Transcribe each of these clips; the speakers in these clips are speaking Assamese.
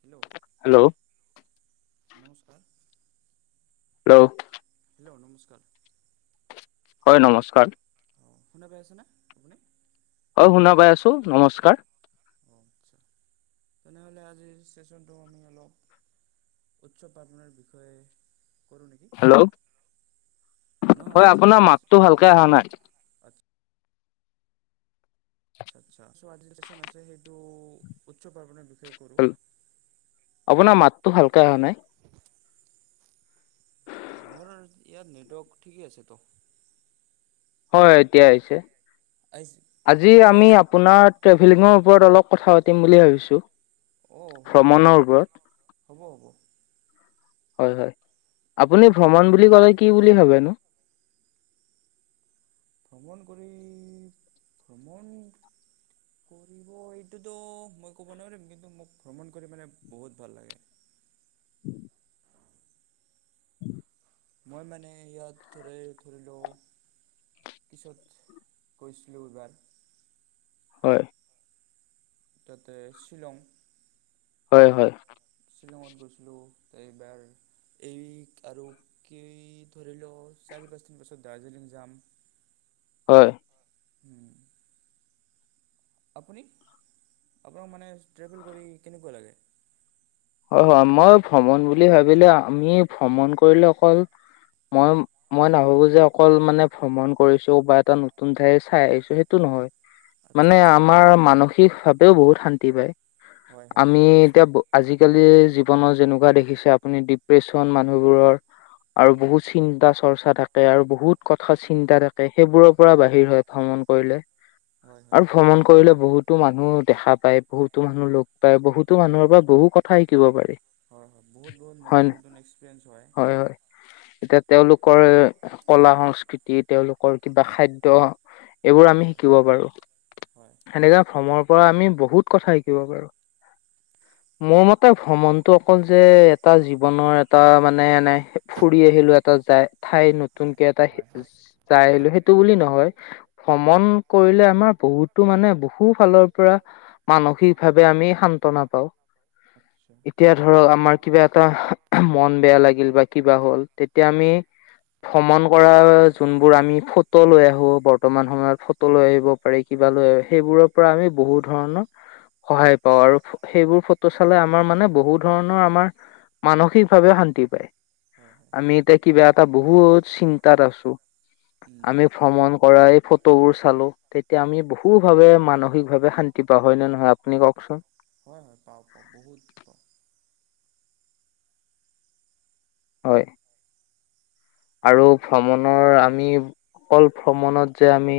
হেল্ল', হেল্ল', নমস্কাৰ। হেল্ল', হেল্ল', নমস্কাৰ। হয় নমস্কাৰ। অ, শুনা পাই আছেনা আপুনি? অ, শুনা পাই আছোঁ নমস্কাৰ। অ, আচ্ছা তেনেহ'লে আজি চেচনটো আমি অলপ উৎচৱ পাৰ্বণৰ বিষয়ে কৰোঁ নেকি হেল্ল' নহয় হয় আজি আপোনাৰ আমাৰ চ [unintelligible] আচ্ছা-আচ্ছা চ' আজি চেচন আছে সেইটো উচ্চ পাৰ্বনৰ বিষয়ে কৰো। আপোনাৰ মাততো ভালকে আহা নাই। মোৰ ইয়াত নেটৱৰ্ক ঠিকে আছে তো। হয় এতিয়া আহিছে। আহিছে। আজি শুনা পাই আমি আছে আপোনাৰ ট্ৰেভিলিঙৰ উপৰত অলপ কথা পাতিম বুলি ভাবিছোঁ। অ, হ'ব দিয়ক হ'ব-হ'ব। হয়-হয় আপুনি ভ্ৰমণ বুলি ক'লে কি বুলি ভাবেনো? ভ্ৰমণ কৰি ভ্ৰমণ কৰিব এইটোতো মই ক'ব নোৱাৰিম কিন্তু মোক ভ্ৰমণ কৰি মানে বহুত ভাল লাগে। [unintelligible] [unintelligible] মই মানে ইয়াত ধৰি-ধৰি লওঁ পিছত গৈছিলোঁ এইবাৰ। হয়। তাতে শ্বিলং হয়-হয়। শ্বিলঙত গৈছিলোঁ এইবাৰ এইক আৰু কেই ধৰি লও চাৰি, পাঁচদিন পিছত দাৰ্জিলিং যাম। হয়। হম, আপুনি আপোনাক মানে ট্ৰেভেল কৰি কেনেকুৱা লাগে? হয়-হয় মই ভ্ৰমণ বুলি ভাবিলে আমি ভ্ৰমণ কৰিলে অকল মই মই নাভাবো যে অকল মানে ভ্ৰমণ কৰিছো বা এটা নতুন ঠাই চাই আহিছো সেইটো নহয় আচ্ছা মানে আচ্ছা আমাৰ মানসিক ভাৱেও বহুত শান্তি পায় হয় হয় আমি এতিয়া আজিকালি জীৱনত যেনেকুৱা দেখিছে আপুনি ডিপ্ৰেচন মানুহবোৰৰ আৰু হয় বহুত চিন্তা চ খৰচা থাকে আৰু বহুত কথা চিন্তা থাকে, সেইবোৰৰ পৰা বাহিৰ হয় ভ্ৰমণ কৰিলে। হয় হয় আৰু ভ্ৰমণ কৰিলে বহুত- টো মানুহ দেখা পায়, বহুতো মানুহ লগ পায়, বহুতো মানুহৰ পৰা বহু কথা শিকিব পাৰি। হয় হয়, বহুত বহুত হয় নতুন ন নতুন এক্সপিৰিয়েন্ঞ্চ হয়। এতিয়া তেওঁলোকৰ- কলা- সংস্কৃতি তেওঁলোকৰ কিবা খাদ্য- এইবোৰ আমি হয় শিকিব হয় পাৰো। হয় সেনেকা ভ্ৰমণৰ পৰা আমি বহুত কথা শিকিব পাৰোঁ। মোৰ মতে, ভ্ৰমণটো অকল যে এটা জীৱনৰ এটা মানে এনেই ফুৰি আহিলো এটা যায়- ঠাই হয় নতুনকে এটা হয় হয় হিজ- যাই আহিলোঁ সেইটো বুলি নহয়, উম উম ভ্ৰমণ কৰিলে আমাৰ বহুতো মানে বহু- হু ফালৰ পৰা মানসিকভাৱে আমি সান্তনা পাওঁ। আচ্ছা এতিয়া ধৰক আমাৰ কিবা এটা মন বেয়া লাগিল বা কিবা হ'ল, তেতিয়া আমি- ভ্ৰমণ কৰাৰ যোনবোৰ আমি ফটো লৈ আহো বৰ্তমান সময়ত ফট- টো লৈ আহিব পাৰি কিবা লৈ এ সেইবোৰৰ পৰা আমি বহু ধৰণৰ- সহায় পাওঁ, আৰু সেইবোৰ ফট- টো চালে আমাৰ মানে বহু ধৰণৰ আমাৰ মানসিকভাৱে শান্তি পায়। হয় হয় আমি এতিয়া কিবা এটা বহুত চিন্তাত আছোঁ, - উম আমি ভ্ৰমণ কৰা এই ফটোবোৰ চালোঁ। তেতিয়া আমি বহুভাৱে মানসিকভাৱে শান্তি পাওঁ হয় নে নহয় আপুনি কওকচোন? হয় হয়, পাওঁ পাওঁ বহুত পাওঁ। হয়। আৰু ভ্ৰমণৰ আমি অকল ভ্ৰমণত যে আমি-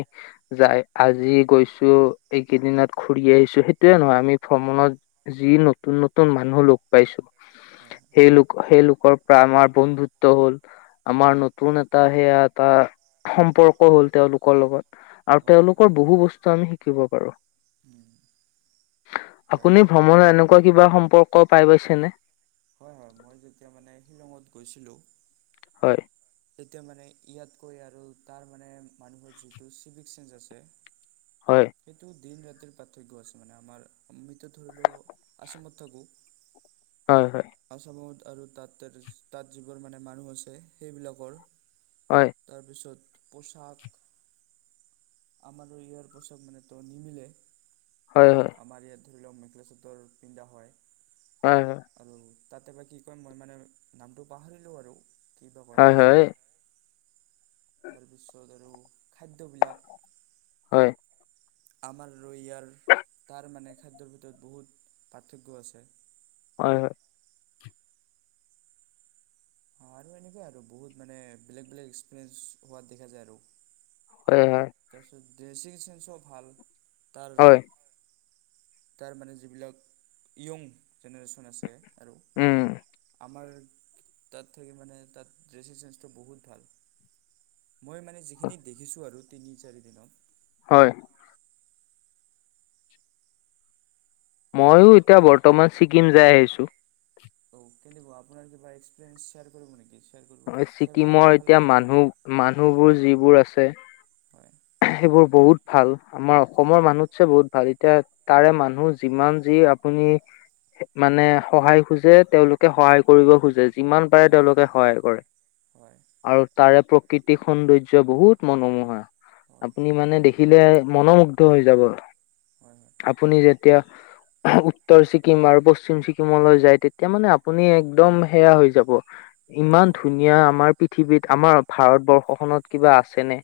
যাই আজি গৈছো এইকেইদিনাত ঘুৰি আহিছো, সেইটোয়ে নহয় আমি ভ্ৰমণত- যি নতুন নতুন মানুহ লগ পাইছোঁ- হয় হয় সেই লোক সেইলোকৰ পৰা আমাৰ বন্ধুত্ব হ'ল। আমাৰ নতুন এটা সেয়া এটা সম্পৰ্ক হ'ল তেওঁলোকৰ লগত। আৰু হয় হয় তেওঁলোকৰ বহু বস্তু আমি শিকিব পাৰো। উম' হয় আপুনি ভ্ৰমণত এনেকুৱা কিবা সম্পৰ্ক পাই পাইছেনে? হয় হয়, মই- যেতিয়া মানে শ্বিলঙত গৈছিলোঁ, - হয়। তেতিয়া মানে ইয়াতকৈ আৰু তাৰ মানে মানুহৰ যিটো চিভিক চেন্স আছে, - হয়। সেইটো দিন-ৰাতিৰ পাৰ্থক্য আছে মানে আমাৰ আমিতো ধৰি লও আচামত থাকোঁ- হয়, হয়। আচামত আৰু তাত তাত তাত যিবোৰ মানে মানুহ আছে সেইবিলাকৰ- হয়। তাৰপিছত পোছাক- আমাৰ লগত ইয়াৰ পোছাক মানে টো নিমিলে। হয়, হয়। আমাৰ ইয়াত ধৰি লওক মেখেলা-চাদৰ পিন্ধা হয়। হয়, হয়। আৰু তাতে বা কি কয় মই মানে নামটো পাহৰিলোঁ আৰু কি বা কয় হয় হয় নাজানো। তাৰপিছত আৰু খাদ্যবিলাক। হয়। আমাৰ আৰু ইয়াৰ, তাৰ মানে খাদ্যৰ ভিতৰত বহুত পাৰ্থক্য আছে। হয়, হয়। আৰু এনেকুৱাই আৰু বহুত মানে বেলেগ বেলেগ এক্সপিৰিয়েঞ্চ পোৱা দেখা যায় আৰু। হয়, হয়। তাৰপিছত ড্ৰেচিং চেন্সও ভাল তাৰ। হয় তাৰ মানে যিবিলাক য়ং জেনেৰেশ্যন আছে। আৰু উম আমাৰ তাত থাকি মানে তাত ড্ৰেছিং চেন্সটো বহুত ভাল। মই মানে যিখিনি দেখিছোঁ আৰু তিনি চাৰিদিনত হয়। মইও এতিয়া বৰ্তমান ছিকিম যাই আহিছোঁ। অ', ‌কেনেকুৱা‌ আপোনাৰ কিবা এক্সপিৰিয়েঞ্চ শ্বিয়াৰ কৰিব নেকি? শ্বেয়াৰ কৰিব, শ্বিয়াৰ কৰি ছিকিমৰ মে ভাল এতিয়া মানুহ লাগিব। মানুহবোৰ যিবোৰ আছে। হয়। সেইবোৰ বহুত ভাল। আমাৰ অসমৰ মানুহতছে বহুত ভাল, এতিয়া তাৰে মানুহ যিমান যি আপুনি মানে সহায় খোজে তেওঁলোকে সহায় কৰিব খোজে। যিমান পাৰে হয় তেওঁলোকে সহায় কৰে। হয় আৰু তাৰে প্ৰকৃতিক সৌন্দৰ্য বহুত মনোমোহা। হয় আপুনি মানে দেখিলে মনমুগ্ধ হৈ যাব। হয় হয় আপুনি যেতিয়া উত্তৰ ছিকিম আৰু পশ্চিম ছিকিমলৈ যায়, তেতিয়া মানে আপুনি একদম সেয়া হৈ যাব। ইমান হয় হয় হয় ধুনীয়া আমাৰ পৃথিৱীত, আমাৰ ভাৰতবৰ্ষখনত কিবা আছেনে?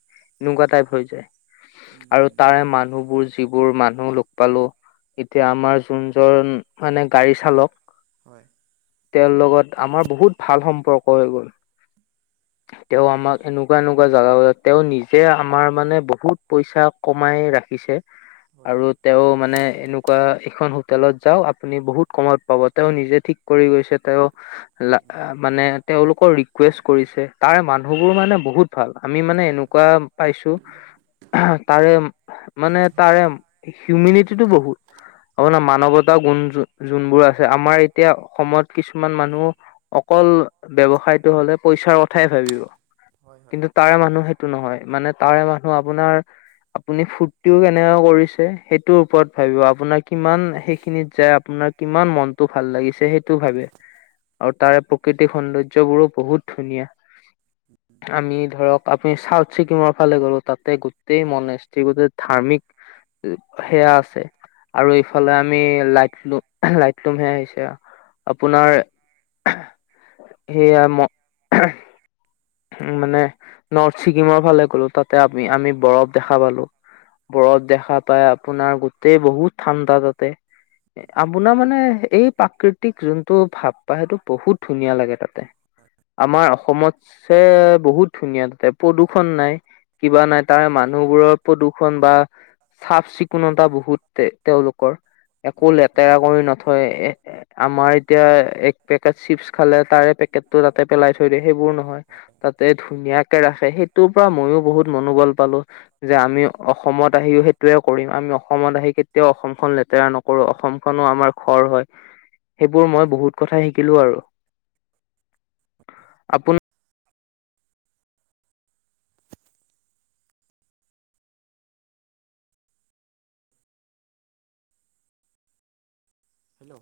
এনেকুৱা টাইপ হৈ যায়। আৰু উম তাৰে মানুহবোৰ যিবোৰ মানুহ লগ পালো। এতিয়া আমাৰ যোনজন মানে গাড়ী চালক। হয় তেওঁৰ লগত আমাৰ বহুত ভাল সম্পৰ্ক হৈ গ'ল। তেওঁ আমাক আচ্ছা এনেকুৱা এনেকুৱা জেগা বিলাক, তেওঁ নিজে আমাৰ মানে বহুত পইচা কমাই ৰাখিছে। হয় আৰু হয় তেওঁ মানে এনেকুৱা এখন হোটেলত যাও আপুনি বহুত কমত পাব। তেওঁ নিজে ঠিক কৰি গৈছে। তেওঁ লা, উম মানে তেওঁলোকৰ ৰিকুৱেষ্ট কৰিছে, তাৰে মানুহবোৰ মানে বহুত ভাল। আমি মানে এনো হয় হয় কোৱা পাইছো তাৰে মানে তাৰে হিউমিনিটিটো বহুত। আপোনৰ মানৱতা গুণ যো যোনবোৰ আছে, আমাৰ এতিয়া অসমত কিছুমান মানুহ অকল ব্যৱসায়টো হ'লে পইচাৰ কথাই ভাবিব। হয় হয় হয় হয় হয় কিন্তু তাৰে মানুহ সেইটো নহয়, মানে তাৰে মানুহ আপোনাৰ আপুনি ফূুৰ্তিও কেনেকৈ কৰিছে, সেইটোৰ ওপৰত ভাবিব, আপোনাৰ কিমান সেইখিনিত যায় আপোনাৰ কিমান মনতটো ভাল লাগিছে সেইটো ভাবে। আৰু তাৰে প্ৰকৃতিক সৌন্দৰ্যবোৰো বহুত ধুনীয়া। আমি ধৰক, আপুনি চাউথ ছিকিমৰ ফালে গলো, তাতে গোটেই মনেস্ত্ৰী গোটেই ধাৰ্মিক সেইয়া আছে। আৰু এইফালে আমি লাইটলোম, লাইটলুমহে আহিছে। আপোনাৰ সেইয়া ম মানে, নৰ্থ ছিকিমৰ ফালে গ'লো, তাতে আমি আমি বৰফ দেখা পালো। ব্ৰফ দেখা পাই। আপোনাৰ গোতেই বহুত ঠাণ্ডা তাতে। আপোনাৰ মানে এই প্ৰাকৃতিক যোনটো ভাব পা, সেইটো বহুত ধুনীয়া লাগে তাতে। আমাৰ অসমতছে বহুত ধুনীয়া তাতে, প্ৰদূষণ নাই। কিবা নাই, তাৰে মানুহবোৰৰ প্ৰদূষণ বা চাফ চিকুণতা বহুত তেওঁলোকৰ, একো লেতেৰা কৰি নথয় এ। আমাৰ এতিয়া এক পেকেট চিপছ খালে, তাৰে পেকেট টো তাতে পেলাই থৈ দিয়ে। সেইবোৰ নহয়। তাতে ধুনীয়াকে ৰাখে, সেইটোৰ পৰা মইও বহুত মনোবল পালো। যে আমি অসমত আহিও সেইটোয়ে কৰিম। আমি অসমত আহি কেতিয়াও অসমখন লেতেৰা নক কৰো অসমখনো আমাৰ ঘৰ হয় সেইবোৰ মই বহুত কথা শিকিলো আৰু। আপু হেল্ল'।